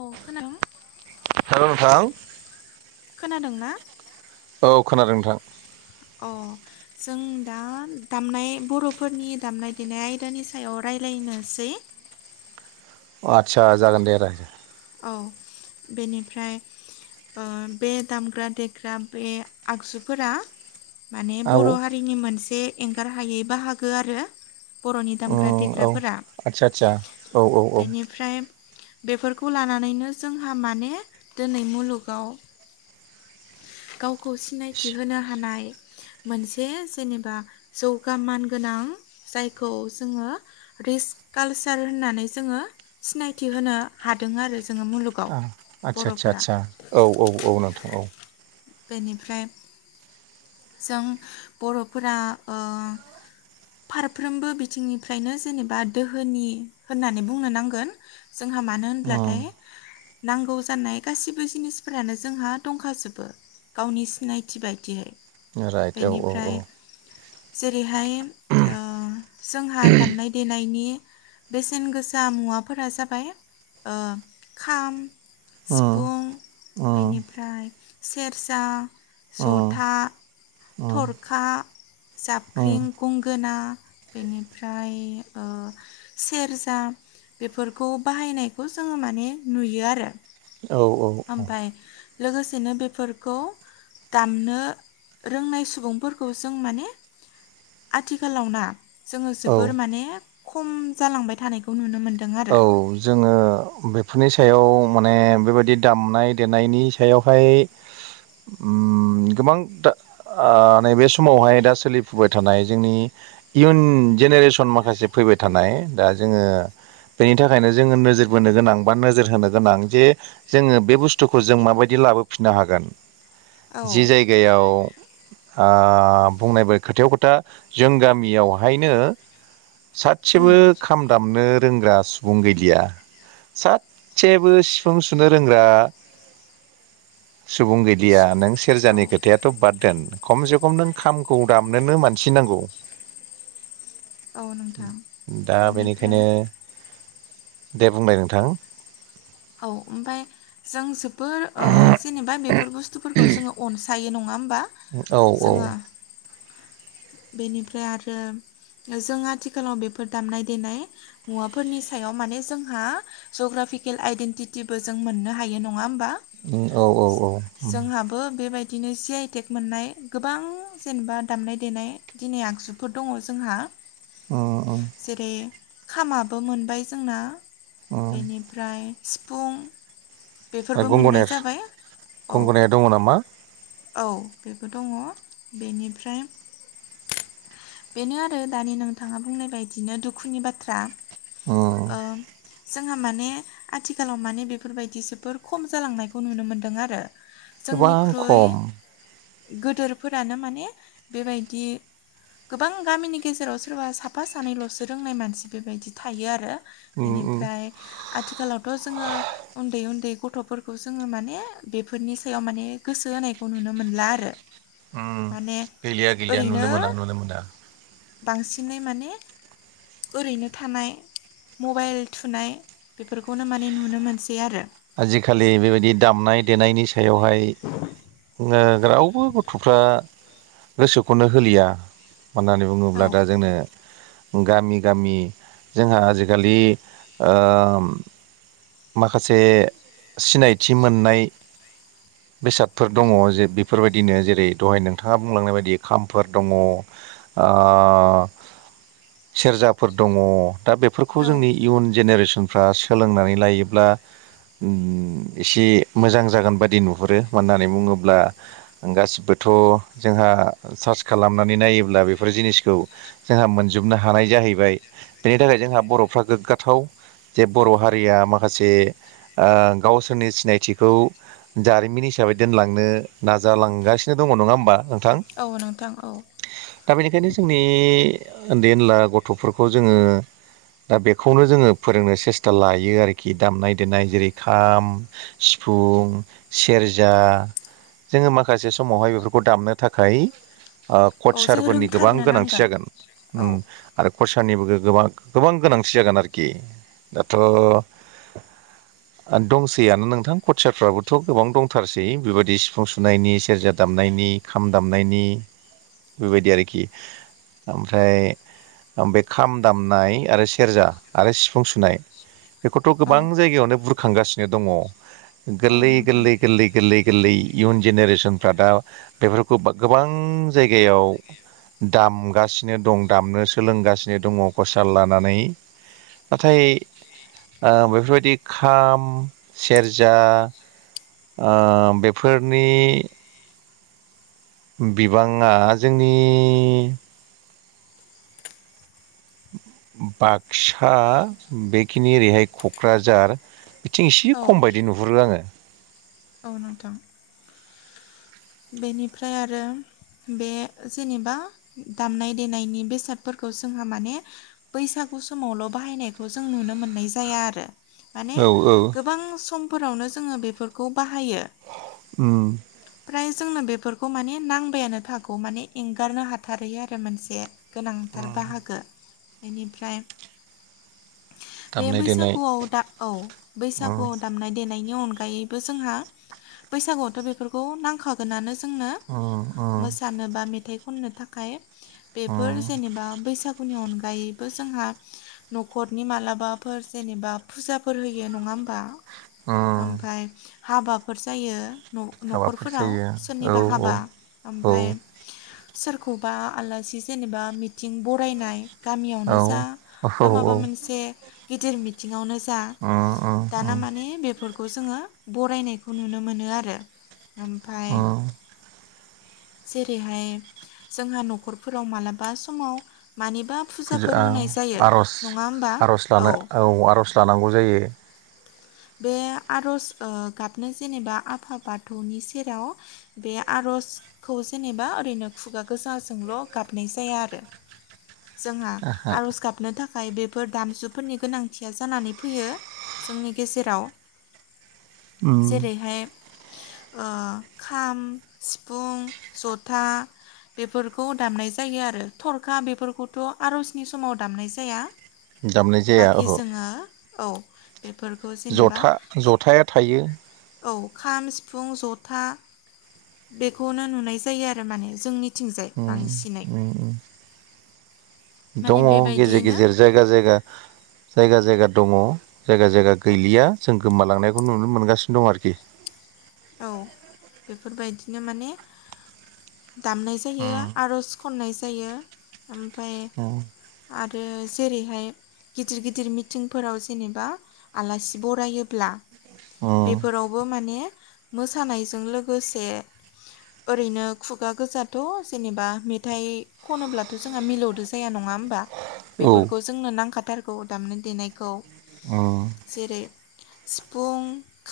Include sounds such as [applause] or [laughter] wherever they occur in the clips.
औ खोना [inaudible] ना? हेल' नोंथां खोनादों ना? औ खोनादों नोंथां। अ जों दा दामनाय बर'फोरनि दामनाय देनाय आयदानि सायाव राय रायलायनोसै अ आदसा जागोन दे राय। औ, बेनिफ्राय ओ बे दामग्रा देग्रा बे आगजुफोरा माने औ बर' हारिनि मोनसे एंगार हायै बाहागो आरो बर'नि दामग्रा ग्रा उम औ देग्राफोरा। आदसा आदसा औ औ औ बेनिफ्राय बेफोरखौ खौ लानानैनो जोंहा माने दोनै मुलुगाव गावखौ सिनायथि होनो हानाय मोनसे जेनेबा जौगा मान गोनां जायखौ जोङो रिस कालचार होननानै जोङो सिनायथि होनो हादों आरो जोङो मुलुगाव आदसा आदसा बर'फोरा। आदसा औ औ औ नोंथां औ बेनिफ्राय जों बर'फोरा ओ फारफ्रोमबो बिथिंनिफ्रायनो जेनेबा दोहोनि होननानै बुंनो नांगोन। जों हा मानो होनब्लाथाय उम नांगौ जानाय गाासैबो जिनिसफोरानो जोंहा दंखाजोबो। गावनि सिनायथि बायदियै। राइट औ औ बेनिफ्राय औ। जेरैहाय ओ जोंहा दामनाय देनायनि बेसेन गोसा मुवाफोरा जाबाय ओ खाम, उम सिफुं, उम बेनिफ्राय सेरजा, उम ज'था उम थरखा, उम जाबख्रिं, गंगोना बेनिफ्राय ओ सेरजा बेफोरखौ बाहायनायखौ जोङो माने नुयो आरो। औ औ औ। ओमफाय लोगोसेनो बेफोरखौ दामनो रोंनाय सुबुंफोरखौ जों माने आथिखालाव ना जोङो औ जोबोर माने खम जालांबाय थानायखौ नुनो मोन औ जोङो बेफोरनि सायाव माने बेबायदि दामनाय देनायनि सायावहाय उम गोबां दा ओ नैबे समावहाय दा सोलिफुबाय थानाय जोंनि इयुन जेनेरेसन माखासे फैबाय थानाय दा जोङो बेनि थाखायनो जोङो नोजोर बोनो गोनां बा नोजोर होनो गोनां जे जोङो बे बुस्थुखौ जों माबायदि लाबो बो फिननो हागोन। औ जि जायगायाव ओ बुंनायबाय खोथायाव खोथा जों गामियावहायनो उम साथसेबो खाम दामनो रोंग्रा सुबुं गैलिया। सास्सेबो सिफुं सुनो रोंग्रा [inaudible] सुबुं स गैलिया नों औ सेरजानि खोथायाथ' बाद दोन। खमसे खम नों खामखौ दामनोनो मानसि नांगौ। [inaudible] नोंथां दा बेनिफ्राय बेनिखायनो दे बुंनाय नोंथां? औ ओमफाय जों जोबोर ओ जेनेबा बेफोर बुस्थुफोरखौ जोङो अनस सायो नङा होम उम औ औ। बेनिफ्राय आरो जों आथिखालाव बेफोर दामनाय देनाय मुवाफोरनि सायाव माने जोंहा जग्राफिकेल आइडेन्टिटिबो जों मोननो हायो नङा होमबा? उम औ औ औ जोंहाबो बेबाय दिनो जि आइ टेक मोननाय गोबां जेनेबा दामनाय देनाय दिनै आगजुफोर दङ जोंहा। जेरै खामाबो मोनबाय जोंना बेनिफ्राय सिफुं ओ बेफोरबो मोननाय गंग'नेस जाबाय औ गंग'नाया दङ नामा? औ बेबो दङ बेनिफ्राय बेनो आरो दानि नोंथाङा बुंनाय बायदिनो दुखुनि बाथ्रा। उम ओ जोंहा माने आथिखालाव माने बेफोरबायदि जो बोर खम जालांनायखौ नुनो मोन्दों आरो। गोबां जोंनिख्रुइ खम। गोदोरफोरानो माने बेबायदि गोबां गामिनि गेजेराव सोरबा साफा सानैल'सो रोंनाय मानसि बेबायदि थायो आरो। उम उम बेनिफ्राय आथिखालावथ' जोङो उन्दै उन्दै गथ'फोरखौ जोङो माने बेफोरनि सायाव माने गोसो होनायखौ नुनो मोनला आरो। उम माने गैलिया गैलिया ओरैनो नुनो मोना नुनो मोना। बांसिनै माने ओरैनो थानाय मबाइल थुनाय बेफोरखौनो माने नुनो मोनसै आरो। आजिखालि बेबायदि दामनाय देनायनि सायावहाय ओ रावबो गथ'फ्रा गोसोखौनो होलिया। अननानै औ बुङोब्ला दा जोंनो गामि गामि जोंहा आजिखालि ओम माखासे सिनायथि मोननाय बेसादफोर दङ। जे बेफोरबायदिनो जेरै दहाय नोंथाङा बुंलांनाय बायदि खामफोर दङ। ओ--सेरजाफोर दङ। दा बेफोरखौ औ जोंनि इयुन जेनेरेसनफ्रा सोलोंनानै लायोब्ला एसे मोजां जागोन बादि नुहुरो मानो होननानै बुङोब्ला गासिबो थ' जोंहा सार्च खालामनानै नायोब्ला बेफोर जिनिसखौ जोंहा मोनजोबनो हानाय जायो। जाहैबाय बेनि थाखाय जोंहा बर'फ्रा गोग्गाथाव जे बर' हारिया माखासे गावसोरनि सिनायथिखौ जारिमिन हिसाबै दोनलांनो नाजालांगासिनो दङ नङा होमबा? नोंथां औ नोंथां औ दा बेनिखायनो जोंनि उन्दै उनला गथ'फोरखौ जोङो दा बेखौनो जोङो फोरोंनो सेस्था लायो आरोखि खि दामनाय देनाय जेरै खाम, सिफुं, सेरजा जोङो माखासे समावहाय बेफोरखौ दामनो थाखाय औ कच जों सारफोरनि गोबां रोंथारनो गोनांथि नांगोन जागोन औ आरो क सनिबो गोबां गोनांथि जागोन आरोखि दाथ' [inaudible] दंसैयानो नोंथां कचारफ्राबोथ' गोबां दंथारसै बेबायदि सिफुं सुनायनि सेरजा दा मनायनि खाम दामनायनि बेबायदि आरोखि ओमफ्राय ओम बे खाम दामनाय आरो सेरजा आरो सिफुं सुनाय बेखौथ' औ गोबां जायगायावनो बुरखांगासिनो दङ औ गोरलै नोंथां गोरलै गोरलै गोरलै गोरलै इयुन जेनेरेसनफ्रा दा बेफोरखौ गोबां जायगायाव दामगासिनो दं दामनो सोलोंगासिनो दङ कसाल लानानै। नाथाय बेफोरबायदि खाम, सेरजा ओ बेफोरनि बिबाङा जोंनि बाक्सा बेखिनि ओरैहाय क'क्राझार बिथिं इसे औ खम बायदि नुहरो आङो। औ नोंथां। बेनिफ्राय आरो बे जेनेबा दामनाय देनायनि बेसादफोरखौ जोंहा माने बैसागु समावल' बाहायनायखौ जों नुनो मोननाय जाया आरो। माने औ औ गोबां समफोरावनो जोङो बेफोरखौ बाहायो। ओम फ्राय जोंनो बेफोरखौ माने नांबायानो थागौ माने एंगारनो हाथारै आरो मोनसे। गोनांथार बाहागो बेनिफ्राय बे दामनाय देनाय बैसागुआव दा औ उम बैसागुआव दामनाय देनायनि अनगायैबो जोंहा बैसागुआवथ' बे नांखागोनानो ज जोंनो उम उम मोसानो बा मेथाइ खननो थाखाय बेफोर उम जेनेबा बैसागु नि अनगायैबो जोंहा न'खरनि मालाबाफोर जेनेबा फुजाफोर होयो नङा होमबा? उम ओमफ्राय हाबाफोर जायो न'खर हाबाफोर जायो औ सोरनिबा हाबा ओमफ्राय सोरखौबा आलासि जेनेबा मिथिं बरायनाय औ गामियावनो जा बा माबा उम मोनसे गिदिर मिथिङावनो जा उम दाना उम माने बेफोरखौ खौ जोङो बरायनायखौ नुनो मोनो आरो ओमफ्राय उम जेरैहाय जोंहा न'खरफोराव मालाबा समाव मानिबा फुजा फुजाफोर होनाय जायो आर'ज नङा होमबा आर'ज लानो औ आर'ज लानांगौ जायो बे आर'ज गाबनो जेनेबा आफा बाथौनि सेराव बे आर'ज खौ जेनेबा ओरैनो खुगा गोजाजोंल' गाबनाय जाया आरो। जोंहा आर'ज गाबनो थाखाय बेफोर दामजुफोरनि गोनांथिया जानानै फैयो जोंनि गेजेराव। उम जेरैहाय ओ खाम सिफुं जथा बेफोरखौ दामनाय जायो आरो थरखा बेफोरखौथ' आर'जनि समाव दामनाय जाया। दामनाय जाया बाखि ओहो। जोङो औ बे। जथा जथाया थायो। औ खाम सिफुं जथा बेखौनो नुनाय जायो आरो माने जोंनिथिंजाय उम बांसिनै। उम उम माने दङ गेजेर बेबायदियैनो गेजेर जायगा जायगा जायगा जायगा दङ। जायगा जायगा गैलिया जों गोमालांनायखौ नुनो मोनगासिनो दं आरोखि। औ बेफोरबायदिनो माने दामनाय जायो आर'ज खन्नाय जायो ओमफ्राय उम आथ रो जेरैहाय गिदिर गिदिर मिथिंफोराव जेनेबा आलासि बरायोब्ला बेफोरावबो माने मोसानायजों लोगोसे ओरैनो खुगा गोजाथ' जेनेबा मेथाइ खनोब्लाथ' जोंहा मिलौदो जाया नङा होम बा उम बेफोरखौ जोंनो नांखाथारगौ दामनाय देनायखौ। अ। जेरै सिफुं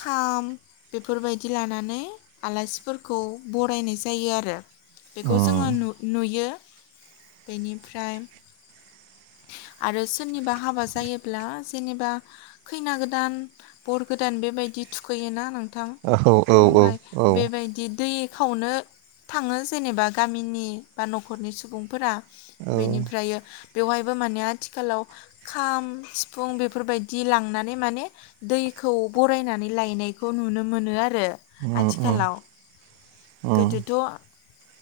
खाम बेफोरबाय दि लानानै आलासिफोरखौ बरायनाय जायो आरो। बेखौ जोङो उम नुयो बेनिफ्राय आरो सोरनिबा हाबा जायोब्ला जेनेबा खैना गोदान बर गोदान बेबाय दि थुखैयोना नोंथां औ औ ओमफ्राय औ बेबायदि दै खावनो थाङो जेनेबा गामिनि बा न'खरनि सुबुंफोरा। औ बेनिफ्रायो बेवहायबो माने आथिखालाव खाम सिफुं बेफोरबायदि लांनानै माने दै खौ बरायनानै लायनायखौ नुनो मोनो आ रो उम आथिखालाव। उम गोदोथ'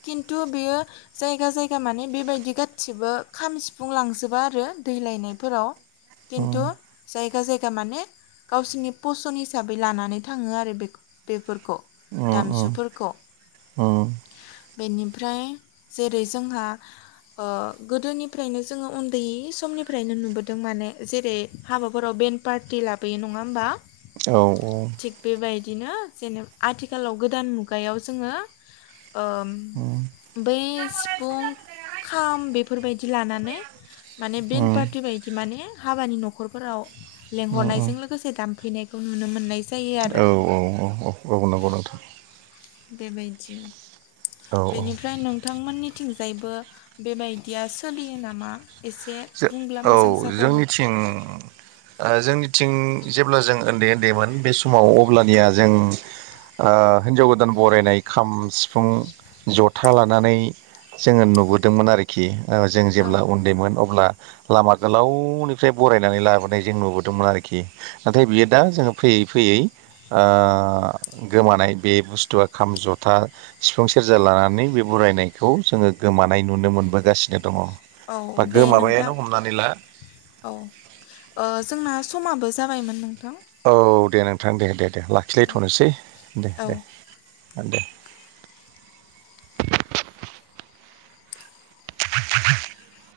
खिन्थु बेयो जायगा जायगा माने बेबायदि गादसिबो खाम सिफुं लांजोबा आरो। दै लायफोराव उम खिन्थु जायगा जाय गा माने गावसोरनि फसन हिसाबै लानानै थाङो आरो बेखौ बेफोर खौ उम उम उम दामजुफोरखौ। बेनिफ्राय जेरै जोंहा ओ गोदोनिफ्रायनो जोङो उन्दै समनिफ्रायनो नुबोदों माने जेरै हाबाफोराव बे बेन पार्टि लाबोयो नङा होमबा? औ औ। दिनो जेनेब आथिखालाव गोदान मुगायाव जोङो ओ उम उम बै सिफुं खाम बे फोरबायदि लानानै माने बेन उम पार्टि बायदि माने हाबानि न'खरफोराव औ लेंहरनायजों लोगोसे दामफैनायखौ नुनो मोननाय। जायो औ आरो औ औ औ औ नंगौ नोंथां। बेबायदिनो औ बेनिफ्राय नोंथांमोननि थिंजायबो बेबायदिया सोलियो नामा? एसे जे बुंब्ला औ मोजां जागौमोन जोंनिथिं ओ जोंनि थिं जेब्ला जों उन्दै उन्दैमोन बे समाव अब्लानिया जों ओ हिनजाव गोदान बरायनाय खाम सिफुं जथा लानानै जोङो नुबोदोंमोन आरोखि ओ जों औ जेब्ला उन्दैमोन अ ब्ला लामा गोलावनिफ्राय बरायनानै लाबोनाय जों नुबोदोंमोन आरोखि नाथाय बियो दा जोङो फैयै फैयै ओ गोमानाय बे बुस्थुआ खाम जथा सिफुं सेरजा लानानै बे बु बरायनायखौ जोङो गोमानाय नुनो मोनबोगासिनो दङ। औ बा दे नोंथां गोमाबायानो हमनानै ला औ जोंना समाबो। जाबायमोन नोंथां। औ दे नोंथां दे दे दे दे लाखिलायथ'नोसै दे दे। औ दे दे। [inaudible]